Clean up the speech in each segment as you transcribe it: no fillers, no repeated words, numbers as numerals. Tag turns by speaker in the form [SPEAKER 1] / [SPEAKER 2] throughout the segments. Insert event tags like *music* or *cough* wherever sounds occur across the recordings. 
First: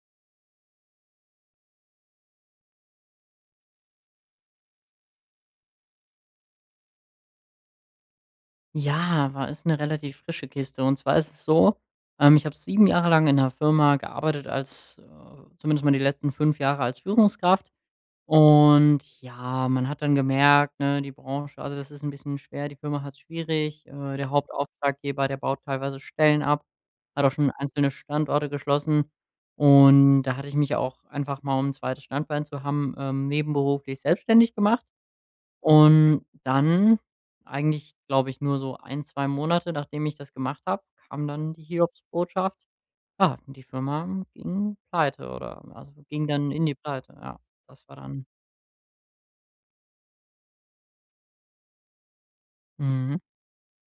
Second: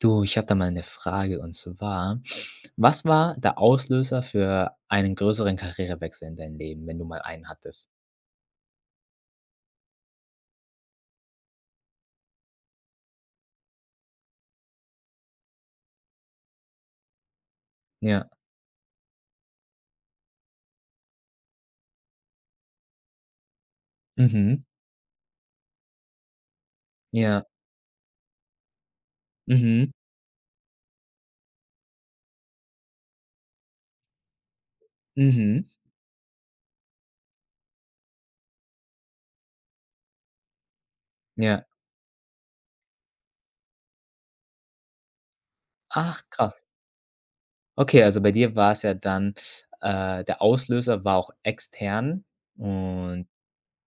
[SPEAKER 1] Du, ich habe da mal eine Frage, und zwar: Was war der Auslöser für einen größeren Karrierewechsel in deinem Leben, wenn du mal einen hattest?
[SPEAKER 2] Ja, war ist eine relativ frische Kiste. Und zwar ist es so, ich habe 7 Jahre lang in 'ner Firma gearbeitet als zumindest mal die letzten 5 Jahre als Führungskraft.
[SPEAKER 1] Ja.
[SPEAKER 2] Und ja, man hat dann gemerkt, ne, die Branche also, das ist ein bisschen schwer, die Firma hat es schwierig. Der
[SPEAKER 1] Mhm.
[SPEAKER 2] Hauptauftraggeber, der baut teilweise Stellen ab, hat auch
[SPEAKER 1] Ja.
[SPEAKER 2] schon einzelne Standorte geschlossen.
[SPEAKER 1] Mhm.
[SPEAKER 2] Und da hatte ich mich auch einfach mal, um ein zweites Standbein zu haben, nebenberuflich selbstständig gemacht.
[SPEAKER 1] Mhm.
[SPEAKER 2] Und dann eigentlich, glaube ich, nur so ein 2 Monate, nachdem ich das gemacht habe, kam dann die
[SPEAKER 1] Ja.
[SPEAKER 2] Hiobsbotschaft: Ja, die Firma ging pleite oder also,
[SPEAKER 1] Ach,
[SPEAKER 2] ging dann
[SPEAKER 1] krass.
[SPEAKER 2] in die Pleite, ja. Das war
[SPEAKER 1] Okay, also
[SPEAKER 2] dann
[SPEAKER 1] bei dir war es ja dann, der Auslöser war auch extern,
[SPEAKER 2] mhm.
[SPEAKER 1] und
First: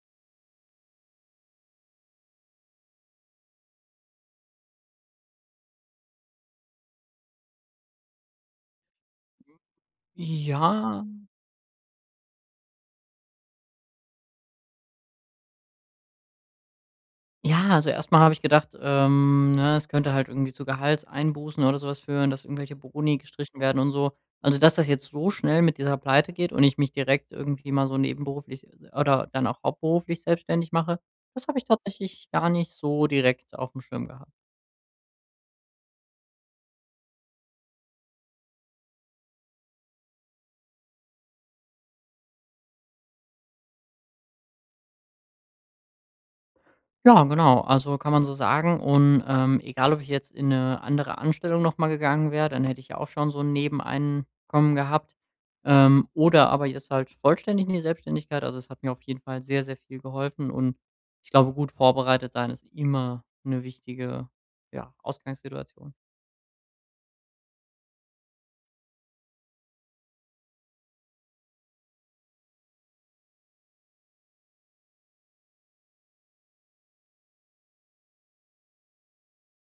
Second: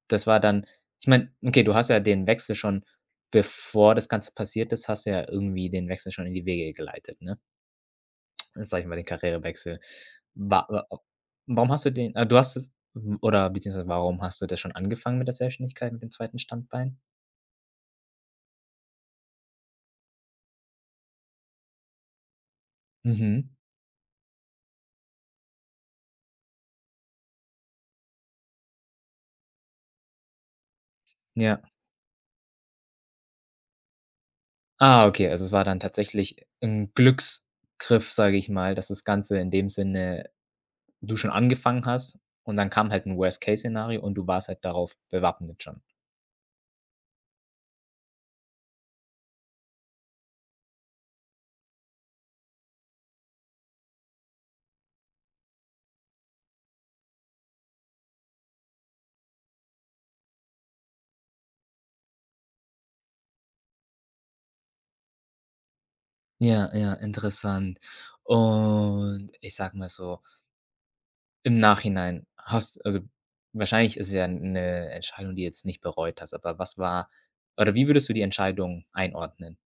[SPEAKER 1] das war dann, ich meine, okay, du hast ja den Wechsel schon, bevor das Ganze passiert ist, hast du ja irgendwie den Wechsel schon in die Wege geleitet, ne? Sage ich mal, den Karrierewechsel. Wa wa
[SPEAKER 2] Ja.
[SPEAKER 1] warum hast du den, du hast es, oder beziehungsweise warum hast du das schon angefangen mit der Selbstständigkeit, mit dem zweiten Standbein?
[SPEAKER 2] Ja, also erstmal habe ich gedacht, ne, es könnte halt irgendwie zu Gehaltseinbußen oder sowas führen, dass irgendwelche Boni
[SPEAKER 1] Mhm.
[SPEAKER 2] gestrichen werden und so. Also, dass das jetzt so schnell mit dieser Pleite geht und ich mich direkt irgendwie mal so nebenberuflich oder dann auch hauptberuflich selbstständig mache, das habe
[SPEAKER 1] Ja.
[SPEAKER 2] ich tatsächlich gar nicht so direkt auf dem Schirm gehabt.
[SPEAKER 1] Ah, okay, also es war dann tatsächlich 'n Glücksgriff, sage ich mal, dass das Ganze in dem Sinne, du schon angefangen hast und dann kam halt 'n Worst-Case-Szenario, und du warst halt darauf bewappnet schon.
[SPEAKER 2] Ja, genau. Also, kann man so sagen und, egal, ob ich jetzt in eine andere Anstellung noch mal gegangen wäre, dann hätte ich ja auch schon so ein Nebeneinkommen gehabt, oder aber jetzt halt vollständig in die Selbstständigkeit. Also, es hat mir auf jeden Fall sehr, sehr viel geholfen und ich glaube, gut vorbereitet sein ist immer eine wichtige, ja, Ausgangssituation.
[SPEAKER 1] Ja, ja, interessant. Und ich sage mal so: Im Nachhinein hast, also, wahrscheinlich ist es ja eine Entscheidung, die jetzt nicht bereut hast, aber was war, oder wie würdest du die Entscheidung einordnen?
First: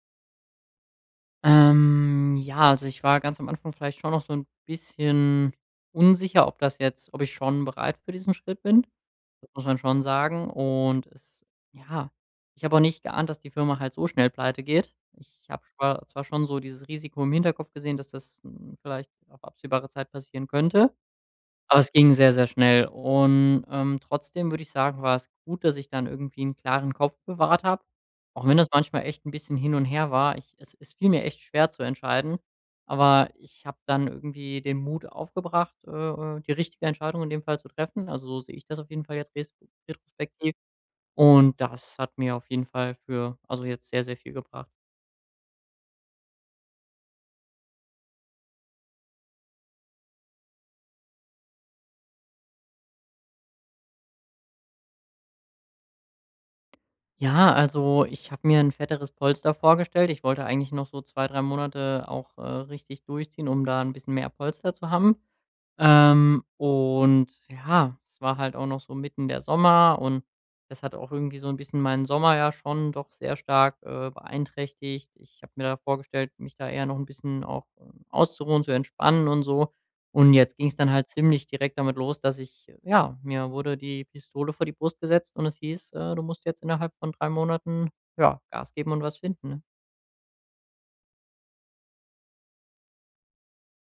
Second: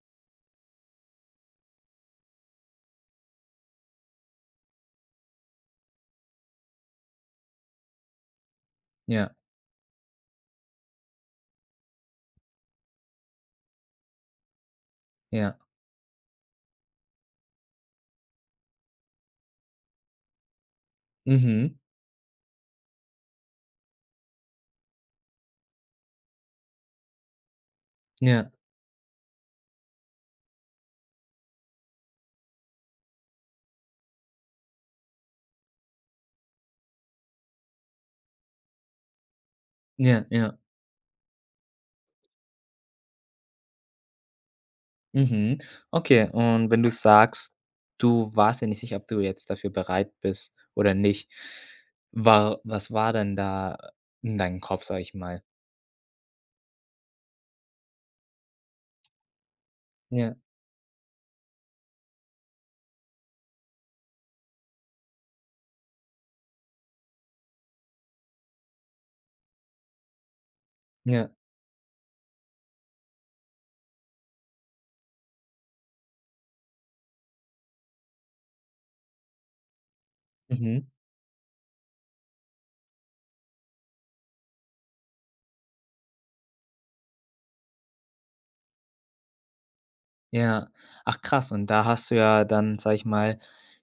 [SPEAKER 2] Ja, also ich war ganz am Anfang vielleicht schon noch so ein bisschen unsicher, ob das jetzt ob ich schon bereit für diesen Schritt bin.
[SPEAKER 1] Ja,
[SPEAKER 2] Das muss man schon sagen. Und es ja, ich habe auch nicht geahnt, dass die Firma halt so schnell pleitegeht. Ich
[SPEAKER 1] ja.
[SPEAKER 2] habe schwa zwar schon so dieses Risiko im Hinterkopf gesehen, dass das, hm, vielleicht auf absehbare Zeit passieren könnte.
[SPEAKER 1] Mhm.
[SPEAKER 2] Aber es ging sehr, sehr schnell und, trotzdem würde ich sagen, war es gut, dass ich dann irgendwie einen klaren Kopf bewahrt habe, auch
[SPEAKER 1] Ja,
[SPEAKER 2] wenn das manchmal echt ein bisschen hin und her war. Ich Es fiel mir echt schwer zu entscheiden, aber ich habe dann irgendwie den Mut aufgebracht, die richtige Entscheidung in dem Fall zu treffen. Also, so sehe ich das auf jeden Fall jetzt res
[SPEAKER 1] ja,
[SPEAKER 2] retrospektiv
[SPEAKER 1] ja.
[SPEAKER 2] und das hat mir auf jeden Fall für also, jetzt sehr, sehr viel gebracht.
[SPEAKER 1] Mhm. Okay, und wenn du sagst, du warst ja nicht sicher, ob du jetzt dafür bereit bist oder nicht, war was war denn da in deinem Kopf, sag ich mal?
[SPEAKER 2] Ja, also ich habe mir ein fetteres Polster vorgestellt. Ich
[SPEAKER 1] Ja,
[SPEAKER 2] wollte eigentlich noch so 2, 3 Monate auch, richtig durchziehen, um da ein bisschen mehr Polster zu haben. Und ja, es war halt auch noch so mitten der Sommer und das hat auch
[SPEAKER 1] ja.
[SPEAKER 2] irgendwie so ein bisschen meinen Sommer ja schon doch sehr stark, beeinträchtigt. Ich habe mir da vorgestellt, mich da eher noch ein bisschen auch, auszuruhen, zu entspannen und so. Und jetzt ging es
[SPEAKER 1] Mhm.
[SPEAKER 2] dann halt ziemlich direkt damit los, dass ich ja, mir wurde die Pistole vor die Brust gesetzt und es hieß, „Du musst jetzt innerhalb von 3 Monaten, ja, Gas geben und was finden“, ne?
[SPEAKER 1] Ja. Ach, krass, und da hast du ja dann, sage ich mal,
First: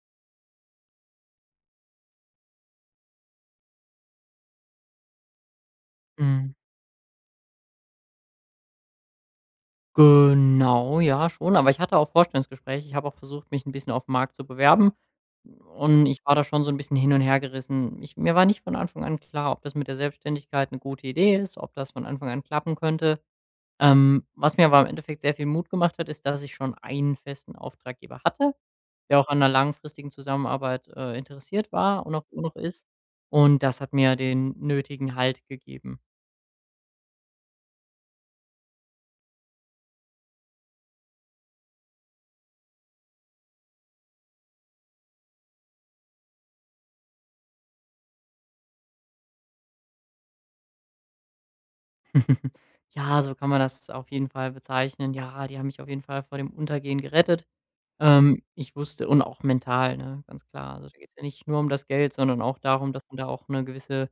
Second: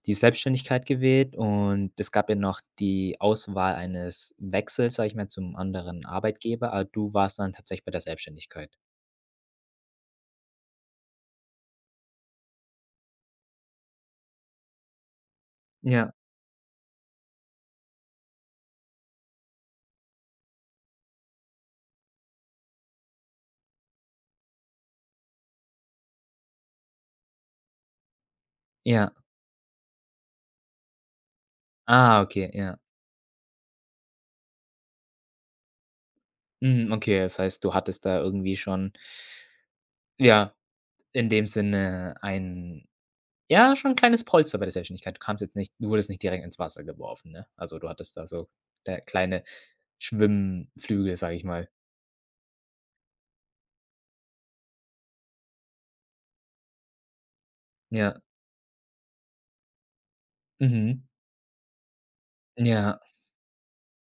[SPEAKER 1] die Selbstständigkeit gewählt, und es gab ja noch die Auswahl eines Wechsels, sage ich mal, zum anderen
[SPEAKER 2] Mhm.
[SPEAKER 1] Arbeitgeber, aber du warst dann tatsächlich bei der Selbstständigkeit.
[SPEAKER 2] Genau, ja, schon. Aber ich hatte auch Vorstellungsgespräche. Ich habe auch versucht, mich ein bisschen auf 'm Markt zu bewerben. Und
[SPEAKER 1] Ja,
[SPEAKER 2] ich war da schon so ein bisschen hin und hergerissen. Ich Mir war nicht von Anfang an klar, ob das mit der Selbstständigkeit eine gute Idee ist, ob das von Anfang an klappen könnte. Was mir aber im Endeffekt sehr viel Mut gemacht hat, ist, dass ich schon einen festen Auftraggeber hatte,
[SPEAKER 1] ja.
[SPEAKER 2] der auch an einer langfristigen Zusammenarbeit, interessiert war und
[SPEAKER 1] Ah,
[SPEAKER 2] auch immer
[SPEAKER 1] okay,
[SPEAKER 2] noch
[SPEAKER 1] ja.
[SPEAKER 2] ist. Und das hat mir den nötigen Halt gegeben.
[SPEAKER 1] Mhm, okay, das heißt, du hattest da irgendwie schon, ja, in dem Sinne ein, ja, schon ein kleines Polster bei der Selbstständigkeit. Du wurdest nicht direkt ins Wasser geworfen, ne? Also, du hattest da so, der kleine Schwimmflügel, sage ich mal.
[SPEAKER 2] *laughs* Ja, so kann man das auf jeden Fall bezeichnen. Ja, die haben mich auf jeden Fall vor dem Untergehen gerettet.
[SPEAKER 1] Ja,
[SPEAKER 2] Ich wusste und auch mental, ne, ganz klar. Also, da
[SPEAKER 1] mhm.
[SPEAKER 2] geht es ja nicht nur um das Geld, sondern auch darum,
[SPEAKER 1] Ja,
[SPEAKER 2] dass man da auch eine gewisse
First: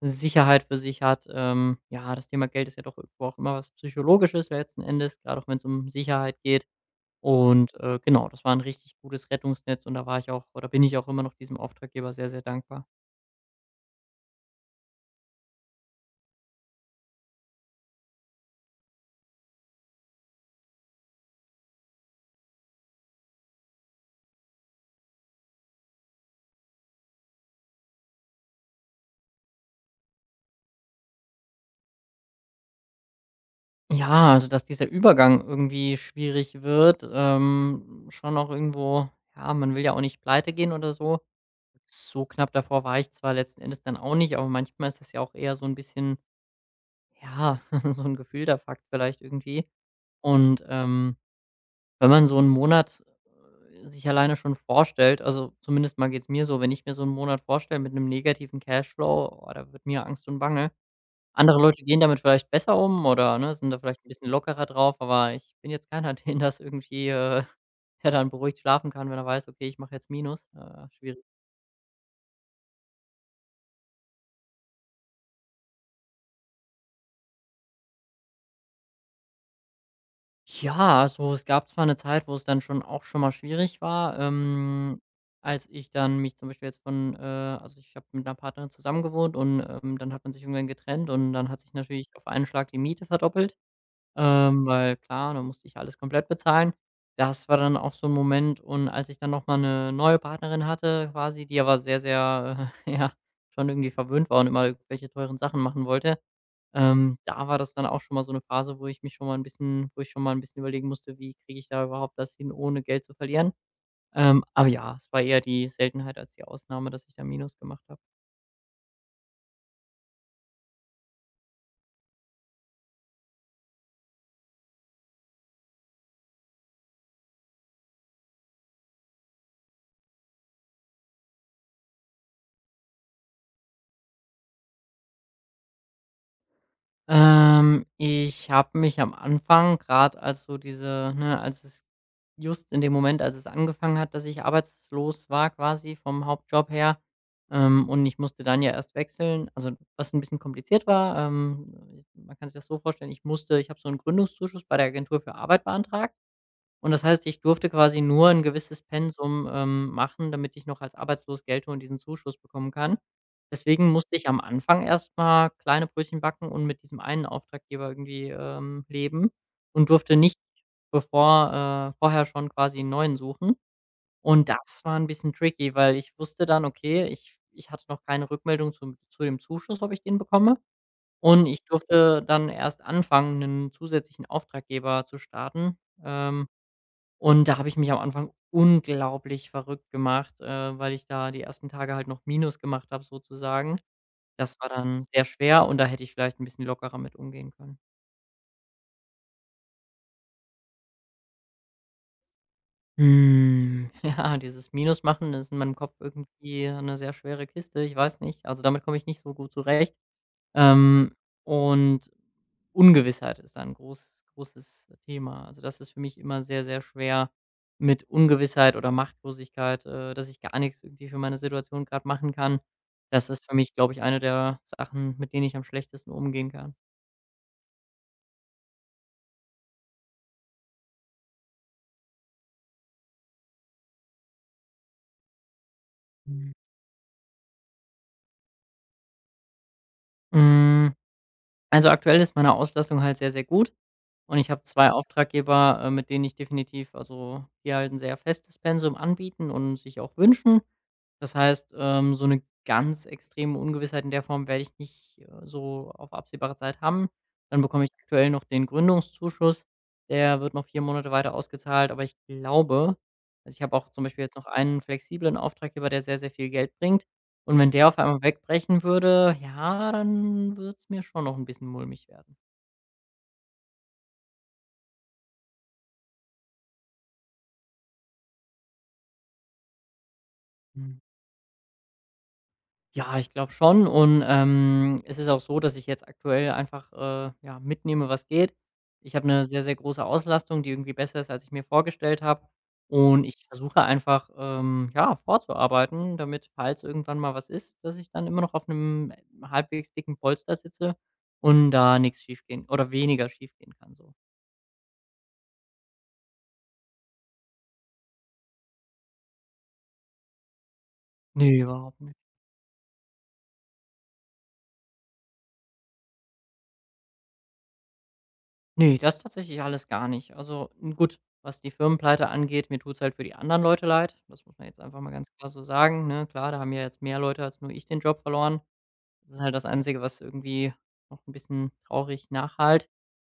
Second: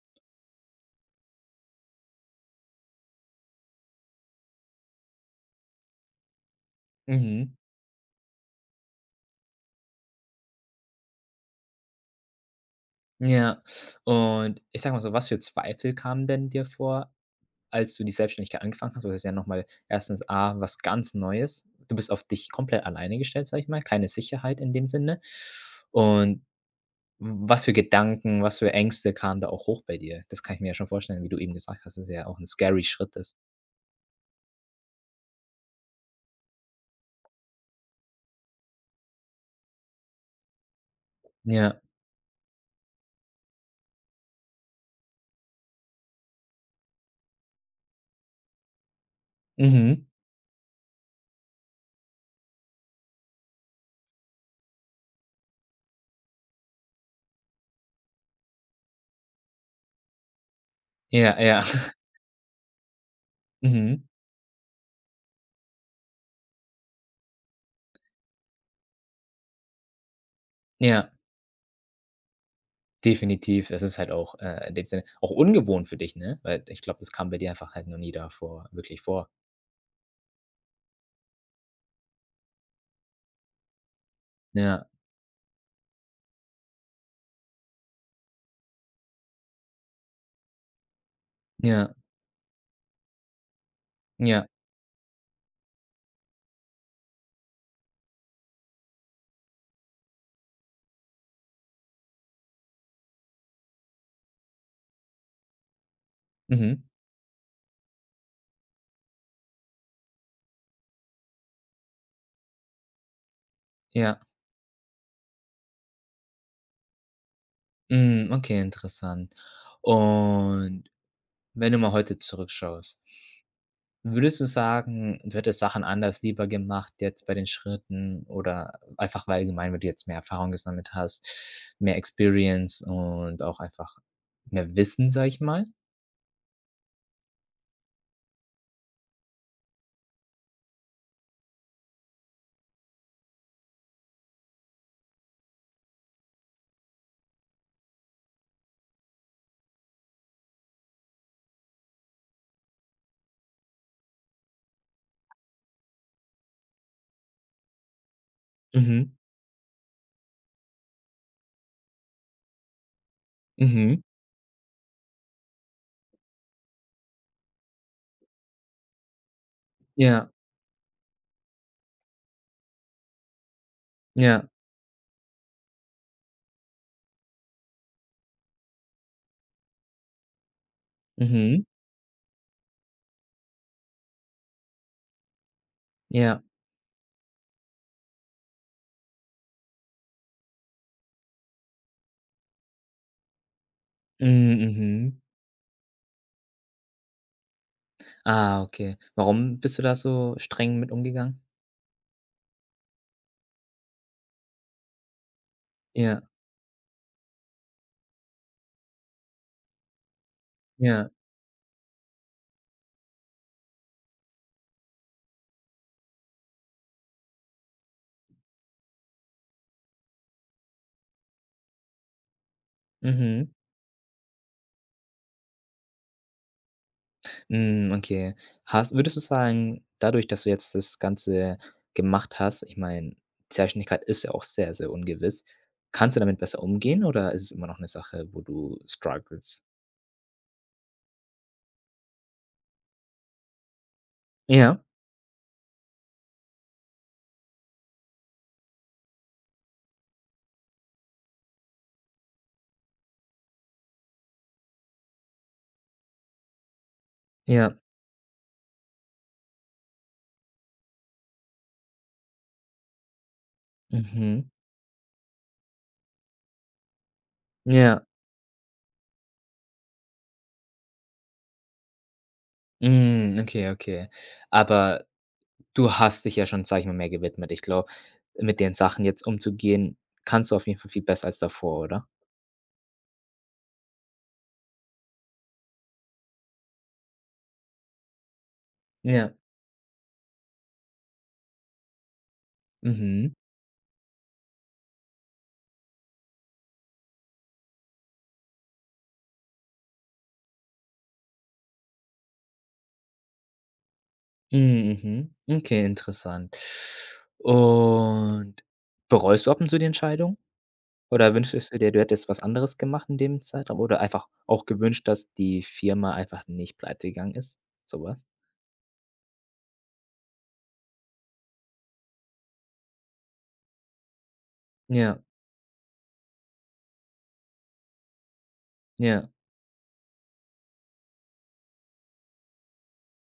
[SPEAKER 2] Sicherheit für sich hat. Ja, das Thema Geld ist ja doch irgendwo auch immer was Psychologisches letzten Endes, gerade auch wenn es um Sicherheit geht.
[SPEAKER 1] mhm,
[SPEAKER 2] Und, genau, das war ein richtig gutes Rettungsnetz und da war ich auch oder bin ich auch immer noch diesem Auftraggeber sehr, sehr dankbar.
[SPEAKER 1] ja. Und ich sage mal so, was für Zweifel kamen denn dir vor, als du die Selbstständigkeit angefangen hast? Weil das ist ja nochmal erstens A, was ganz Neues. Du bist auf dich komplett alleine gestellt, sage ich mal, keine Sicherheit in dem Sinne. Und was für Gedanken, was für Ängste kamen da auch hoch bei dir? Das kann ich mir ja schon vorstellen, wie du eben gesagt hast, dass es ja auch ein scary Schritt ist.
[SPEAKER 2] Ja, also dass dieser Übergang irgendwie schwierig wird, schon auch irgendwo ja, man will ja auch nicht pleite gehen oder so.
[SPEAKER 1] Ja,
[SPEAKER 2] So knapp davor war ich zwar letzten Endes dann auch nicht, aber manchmal ist das ja auch eher so ein bisschen, ja, *laughs* so 'n gefühlter Fakt vielleicht irgendwie.
[SPEAKER 1] mhm,
[SPEAKER 2] Und, wenn man so einen Monat, sich alleine schon vorstellt also zumindest mal geht's mir so, wenn ich mir so einen Monat vorstelle mit einem negativen Cashflow, oh, da wird mir Angst und Bange.
[SPEAKER 1] ja,
[SPEAKER 2] Andere
[SPEAKER 1] ja,
[SPEAKER 2] Leute gehen
[SPEAKER 1] *laughs*
[SPEAKER 2] damit vielleicht besser um oder, ne, sind da
[SPEAKER 1] mhm,
[SPEAKER 2] vielleicht ein bisschen lockerer drauf, aber ich bin jetzt keiner, *laughs* den das irgendwie, der dann beruhigt schlafen kann, wenn er weiß: „Okay, ich mache jetzt Minus.“
[SPEAKER 1] ja.
[SPEAKER 2] schwierig.
[SPEAKER 1] Definitiv. Es ist halt auch, in dem Sinne auch ungewohnt für dich, ne? Weil ich glaube, das kam bei dir einfach halt noch nie davor wirklich vor.
[SPEAKER 2] Ja, also, es gab zwar eine Zeit, wo es dann schon auch schon mal schwierig war,
[SPEAKER 1] Ja,
[SPEAKER 2] als ich dann mich zum Beispiel jetzt von, also, ich habe mit einer Partnerin zusammengewohnt und, dann hat man sich irgendwann getrennt und dann hat sich
[SPEAKER 1] ja,
[SPEAKER 2] natürlich auf einen Schlag die Miete verdoppelt.
[SPEAKER 1] ja.
[SPEAKER 2] Weil klar, dann musste ich alles komplett bezahlen. Das war dann auch so ein Moment und als ich dann noch mal 'ne neue Partnerin hatte quasi, die aber sehr, sehr, *laughs* ja, schon irgendwie verwöhnt war und immer irgendwelche teuren Sachen machen wollte,
[SPEAKER 1] Mhm.
[SPEAKER 2] da war das dann auch schon mal so eine Phase, wo ich schon mal ein bisschen überlegen musste: „Wie kriege ich da überhaupt das hin, ohne Geld zu verlieren?“
[SPEAKER 1] Ja.
[SPEAKER 2] Aber ja, es war eher die Seltenheit als die Ausnahme, dass ich da Minus gemacht habe.
[SPEAKER 1] Hm, okay, interessant. Und wenn du mal heute zurückschaust, würdest du sagen, du hättest Sachen anders lieber gemacht jetzt bei den Schritten oder einfach weil allgemein, weil du jetzt mehr Erfahrung gesammelt hast, mehr Experience und auch einfach mehr Wissen, sage ich mal?
[SPEAKER 2] Ich habe mich am Anfang, gerade als so diese ne, als es just in dem Moment, als es angefangen hat, dass ich arbeitslos war quasi vom Hauptjob her, und ich musste dann ja erst wechseln, also, was ein bisschen kompliziert war, man kann sich das so vorstellen, ich habe so einen Gründungszuschuss bei der Agentur für Arbeit beantragt und das heißt, ich durfte quasi nur ein gewisses
[SPEAKER 1] Mhm.
[SPEAKER 2] Pensum, machen, damit ich noch als arbeitslos gelte und diesen Zuschuss bekommen kann. Deswegen
[SPEAKER 1] Mhm.
[SPEAKER 2] musste ich am Anfang erst mal kleine Brötchen backen und mit diesem einen Auftraggeber irgendwie, leben und durfte
[SPEAKER 1] Ja.
[SPEAKER 2] nicht bevor vorher schon quasi einen neuen suchen.
[SPEAKER 1] Ja.
[SPEAKER 2] Und das war ein bisschen tricky, weil ich wusste dann, okay, ich hatte noch keine Rückmeldung zum zu dem Zuschuss, ob ich den bekomme. Und ich
[SPEAKER 1] Mhm.
[SPEAKER 2] durfte dann erst anfangen, einen zusätzlichen Auftraggeber zu starten.
[SPEAKER 1] Ja.
[SPEAKER 2] Ähm. Und da habe ich mich am Anfang unglaublich verrückt gemacht, weil ich da die ersten Tage halt noch Minus gemacht habe sozusagen.
[SPEAKER 1] Hm,
[SPEAKER 2] Das war dann
[SPEAKER 1] mhm.
[SPEAKER 2] sehr schwer und da hätte ich vielleicht ein bisschen lockerer mit umgehen können.
[SPEAKER 1] Ah, okay. Warum bist du da so streng mit umgegangen?
[SPEAKER 2] Hm, *laughs* ja, dieses Minus machen ist in meinem Kopf
[SPEAKER 1] Ja,
[SPEAKER 2] irgendwie eine sehr schwere Kiste. Ich weiß nicht. Also, damit komme ich nicht so gut zurecht.
[SPEAKER 1] ja,
[SPEAKER 2] Ähm, und Ungewissheit ist da ein großes großes Thema. Also, das ist für mich immer sehr, sehr schwer mit Ungewissheit oder Machtlosigkeit, dass ich gar nichts irgendwie für meine Situation gerade machen kann. Das ist
[SPEAKER 1] mhm.
[SPEAKER 2] für mich, glaube ich, eine der Sachen, mit denen ich am schlechtesten umgehen kann.
[SPEAKER 1] Hm, okay. Hast Würdest du sagen, dadurch, dass du jetzt das Ganze gemacht hast, ich meine, Selbstständigkeit ist ja auch sehr, sehr ungewiss. Kannst du damit
[SPEAKER 2] Mhm.
[SPEAKER 1] besser umgehen, oder ist es immer noch eine Sache, wo du struggles?
[SPEAKER 2] Hm. Also, aktuell ist meine Auslastung halt sehr, sehr gut und ich habe
[SPEAKER 1] Ja,
[SPEAKER 2] 2 Auftraggeber, mit denen ich definitiv also, die halt ein sehr festes Pensum anbieten und sich auch wünschen. Das heißt, so eine ganz extreme Ungewissheit in der Form werde ich nicht, so auf absehbare Zeit haben. Dann
[SPEAKER 1] ja,
[SPEAKER 2] bekomme ich aktuell noch den Gründungszuschuss. Der wird noch 4 Monate weiter ausgezahlt, aber ich glaube also, ich habe auch zum Beispiel jetzt noch
[SPEAKER 1] mhm,
[SPEAKER 2] einen flexiblen Auftraggeber, der sehr, sehr viel Geld bringt. Und wenn der auf
[SPEAKER 1] ja.
[SPEAKER 2] einmal wegbrechen würde, ja, dann würd's mir schon noch ein bisschen mulmig werden.
[SPEAKER 1] Hm, okay, okay. Aber du hast dich ja schon, sage ich mal, mehr gewidmet. Ich glaube, mit den Sachen jetzt umzugehen, kannst du auf jeden Fall
[SPEAKER 2] Mhm.
[SPEAKER 1] viel besser als davor, oder?
[SPEAKER 2] Ja, ich glaube schon und, es ist auch so, dass ich jetzt aktuell einfach, ja, mitnehme, was geht. Ich habe
[SPEAKER 1] Ja.
[SPEAKER 2] eine sehr, sehr große Auslastung, die irgendwie besser ist, als ich mir vorgestellt habe und
[SPEAKER 1] Mhm.
[SPEAKER 2] ich versuche einfach, ja, vorzuarbeiten, damit, falls irgendwann mal was ist, dass ich dann immer noch auf einem halbwegs dicken Polster sitze und da nichts schiefgehen oder weniger schiefgehen kann so.
[SPEAKER 1] Mhm, mhm. Okay, interessant. Und bereust du ab und zu die Entscheidung? Oder
[SPEAKER 2] Ne,
[SPEAKER 1] wünschtest du dir,
[SPEAKER 2] überhaupt
[SPEAKER 1] du
[SPEAKER 2] nicht.
[SPEAKER 1] hättest was anderes gemacht in dem Zeitraum? Oder einfach auch gewünscht, dass die Firma einfach nicht pleitegegangen ist? Sowas?
[SPEAKER 2] Ne, das tatsächlich alles gar nicht. Also, hm, gut, was die Firmenpleite angeht, mir tut's halt für die anderen Leute leid. Das muss man jetzt einfach mal
[SPEAKER 1] Ja,
[SPEAKER 2] ganz klar so sagen, ne? Klar, da haben ja jetzt mehr Leute als nur ich den Job verloren.
[SPEAKER 1] ja.
[SPEAKER 2] Das ist halt das Einzige, was irgendwie noch ein bisschen traurig nachhalt.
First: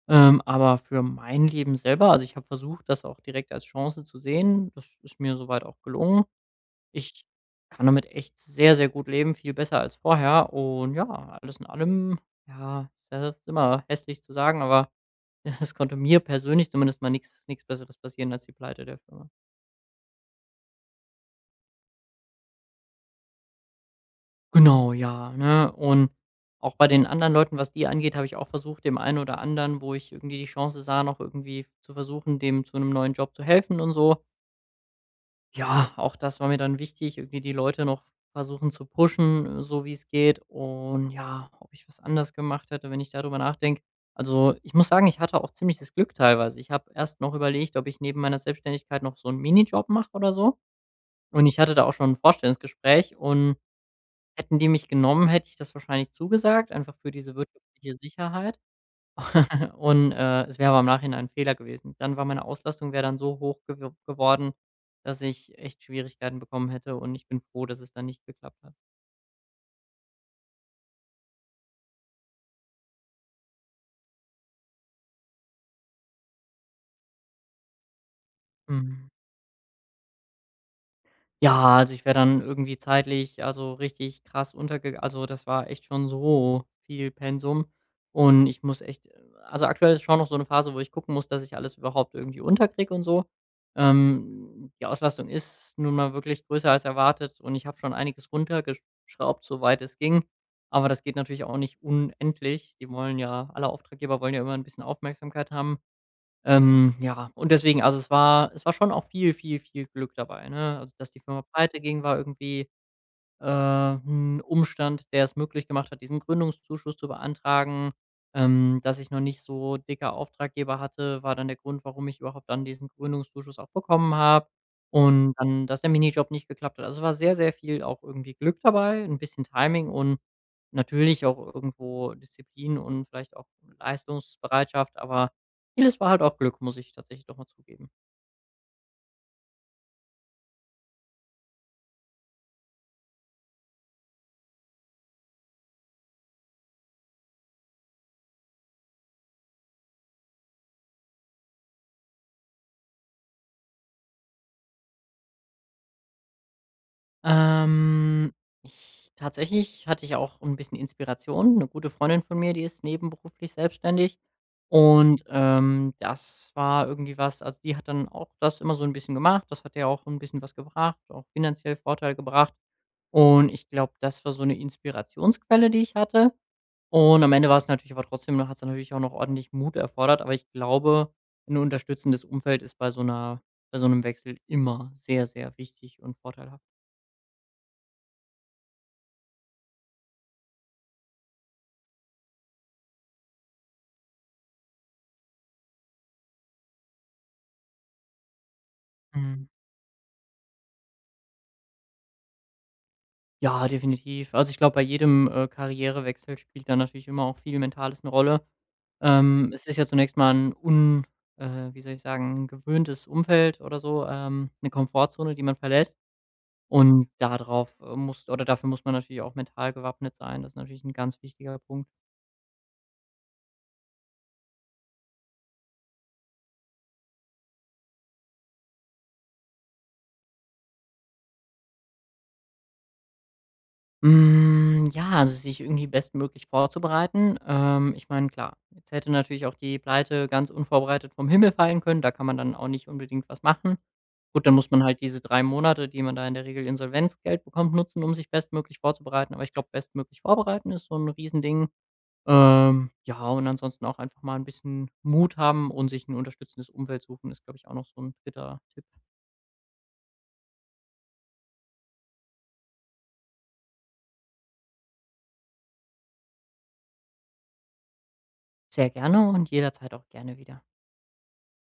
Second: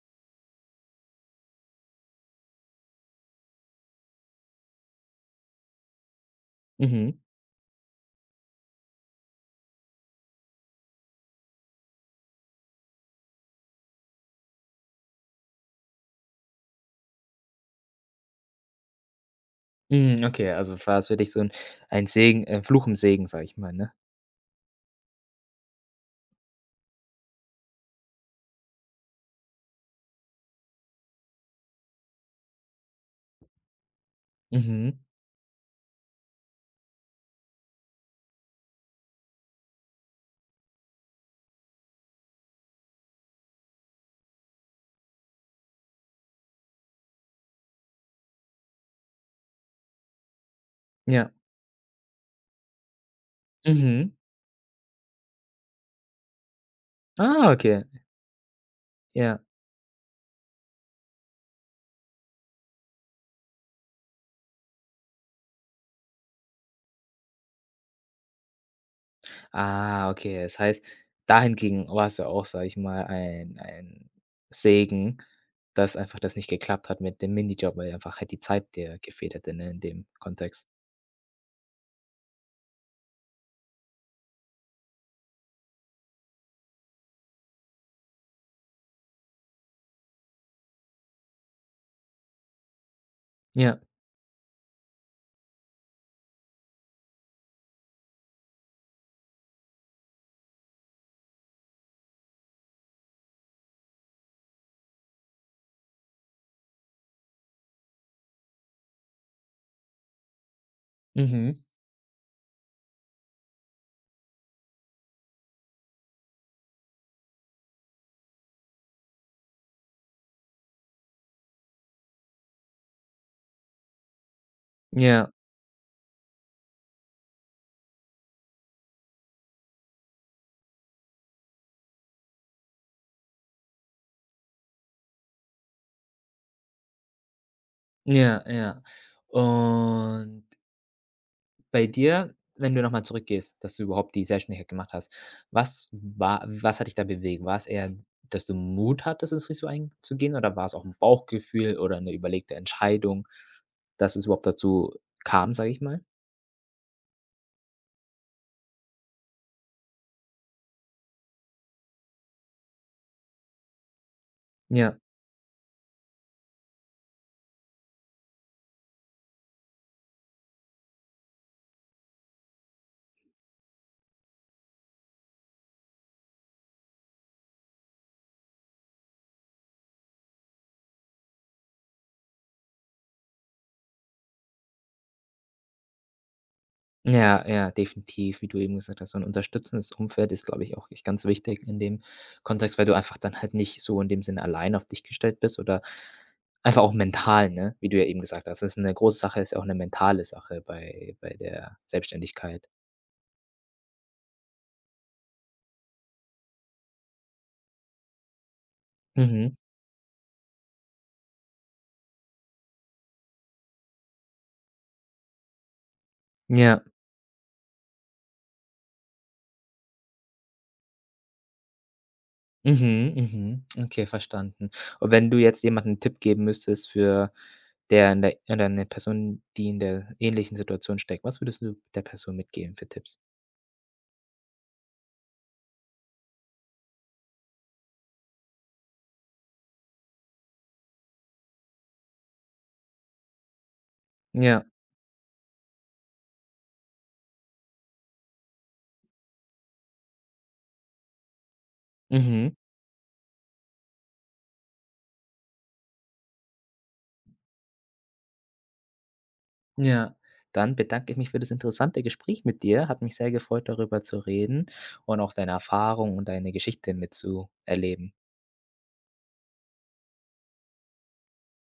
[SPEAKER 2] Aber für mein Leben selber, also, ich habe versucht, das auch direkt als Chance zu sehen. Das ist mir soweit auch gelungen.
[SPEAKER 1] Mhm.
[SPEAKER 2] Ich kann damit echt sehr, sehr gut leben, viel besser als vorher. Und ja, alles in allem, ja, das ist ja immer hässlich zu sagen, aber *laughs* es konnte mir persönlich zumindest mal nichts Besseres passieren als die Pleite der Firma.
[SPEAKER 1] Mhm, okay, also war es für dich so 'n ein Segen, ein Fluch im Segen, sage ich mal, ne?
[SPEAKER 2] Genau, ja, ne? Und auch bei den anderen Leuten, was die angeht, habe ich auch versucht, dem einen oder anderen, wo ich irgendwie die Chance sah, noch irgendwie zu versuchen, dem zu einem neuen Job zu helfen und so.
[SPEAKER 1] Mhm.
[SPEAKER 2] Ja, auch das war mir dann wichtig, irgendwie die Leute noch versuchen zu pushen, so wie es geht. Und ja, ob ich was anders gemacht hätte, wenn ich darüber nachdenke, also, ich muss sagen, ich hatte auch ziemliches Glück teilweise. Ich habe erst noch überlegt, ob ich neben meiner Selbstständigkeit noch so einen Minijob mache oder so.
[SPEAKER 1] Ja.
[SPEAKER 2] Und ich hatte da auch schon 'n Vorstellungsgespräch, und
[SPEAKER 1] Mhm.
[SPEAKER 2] hätten die mich genommen, hätte ich das wahrscheinlich zugesagt, einfach für diese
[SPEAKER 1] Ah, okay,
[SPEAKER 2] wirtschaftliche Sicherheit.
[SPEAKER 1] ja.
[SPEAKER 2] *laughs* Und, es wäre aber im Nachhinein ein Fehler gewesen. Dann war meine Auslastung wäre dann so hoch geworden, dass ich echt Schwierigkeiten bekommen hätte, und ich bin froh, dass es dann nicht geklappt hat.
[SPEAKER 1] Ah, okay. Das heißt, dahingegen war's ja auch, sage ich mal, ein Segen, dass einfach das nicht geklappt hat mit dem Minijob, weil einfach halt die Zeit dir
[SPEAKER 2] Mhm.
[SPEAKER 1] gefehlt hätte, ne, in dem Kontext.
[SPEAKER 2] Ja, also ich wäre dann irgendwie zeitlich, also, richtig krass untergegangen. Also, das war echt schon so viel Pensum, und ich muss echt, also, aktuell ist schon noch so eine Phase, wo ich gucken muss, dass ich alles überhaupt irgendwie unterkriege und so.
[SPEAKER 1] Ja.
[SPEAKER 2] Die Auslastung ist nun mal wirklich größer als erwartet, und ich habe schon einiges runtergeschraubt, soweit es ging, aber das geht natürlich auch nicht unendlich. Die wollen ja alle Auftraggeber wollen ja immer ein bisschen Aufmerksamkeit haben. Ja, und deswegen, also, es war schon auch viel, viel, viel Glück dabei, ne? Also, dass die Firma
[SPEAKER 1] Mhm.
[SPEAKER 2] pleiteging, war irgendwie, 'n Umstand, der es möglich gemacht hat, diesen Gründungszuschuss zu beantragen. Dass ich noch nicht so dicke Auftraggeber hatte, war dann der Grund, warum ich überhaupt dann diesen Gründungszuschuss auch bekommen habe.
[SPEAKER 1] Ja,
[SPEAKER 2] Und dann, dass der Minijob nicht geklappt hat. Also, es war sehr, sehr viel auch irgendwie Glück dabei, ein bisschen Timing, und natürlich auch irgendwo Disziplin und vielleicht auch Leistungsbereitschaft, aber vieles war halt auch Glück, muss ich tatsächlich doch mal zugeben.
[SPEAKER 1] ja, ja. Und bei dir, wenn du nochmal zurückgehst, dass du überhaupt die Selbstständigkeit gemacht hast, was hat dich da bewegt? War's eher, dass du Mut hattest, das Risiko einzugehen, oder war es auch ein Bauchgefühl oder eine überlegte Entscheidung, dass es überhaupt dazu kam, sage ich mal?
[SPEAKER 2] Ähm, ich tatsächlich, hatte ich auch ein bisschen Inspiration. Eine gute Freundin von mir, die ist nebenberuflich selbstständig,
[SPEAKER 1] Ja.
[SPEAKER 2] und, das war irgendwie was, also, die hat dann auch das immer so ein bisschen gemacht. Das hat ja auch ein bisschen was gebracht, auch finanziell Vorteil gebracht. Und ich glaube, das war so eine Inspirationsquelle, die ich hatte. Und am Ende war es natürlich, aber trotzdem hat es natürlich auch noch ordentlich Mut erfordert, aber ich glaube, ein unterstützendes Umfeld ist bei so einem Wechsel immer sehr, sehr wichtig und vorteilhaft.
[SPEAKER 1] Ja, ja, definitiv, wie du eben gesagt hast, so ein unterstützendes Umfeld ist, glaube ich, auch echt ganz wichtig in dem Kontext, weil du einfach dann halt nicht so in dem Sinne allein auf dich gestellt bist, oder einfach auch mental, ne, wie du ja eben gesagt hast. Das ist eine große Sache,
[SPEAKER 2] Mhm.
[SPEAKER 1] ist ja auch eine mentale Sache bei der Selbstständigkeit.
[SPEAKER 2] Ja, definitiv. Also, ich glaube, bei jedem, Karrierewechsel spielt da natürlich immer auch viel Mentales eine Rolle. Ähm,
[SPEAKER 1] Mhm.
[SPEAKER 2] es ist ja zunächst mal ein un wie soll ich sagen, gewöhntes Umfeld oder so, 'ne Komfortzone, die man verlässt.
[SPEAKER 1] Ja.
[SPEAKER 2] Und darauf, muss oder dafür muss man natürlich auch mental gewappnet sein. Das ist natürlich ein ganz wichtiger Punkt.
[SPEAKER 1] Mhm, mhm. Okay, verstanden. Und wenn du jetzt jemandem einen Tipp geben müsstest, für der in der oder eine Person, die in der ähnlichen Situation steckt, was würdest du der Person mitgeben für Tipps?
[SPEAKER 2] Hm, ja, also, sich irgendwie bestmöglich vorzubereiten. Ich meine, klar, jetzt hätte natürlich auch die Pleite ganz unvorbereitet vom Himmel fallen können. Da kann man dann auch nicht unbedingt was machen. Gut, dann
[SPEAKER 1] Ja.
[SPEAKER 2] muss man halt diese 3 Monate, die man da in der Regel Insolvenzgeld bekommt, nutzen, um sich bestmöglich vorzubereiten. Aber ich glaube, bestmöglich vorbereiten ist so ein Riesending.
[SPEAKER 1] Mhm.
[SPEAKER 2] Ja, und ansonsten auch einfach mal ein bisschen Mut haben und sich ein unterstützendes Umfeld suchen, ist, glaube ich, auch noch so ein 3. Tipp.
[SPEAKER 1] Ja, dann bedanke ich mich für das interessante Gespräch mit dir. Hat mich sehr gefreut, darüber zu reden und auch deine Erfahrung und deine Geschichte mitzuerleben.
[SPEAKER 2] Sehr gerne und jederzeit auch gerne wieder.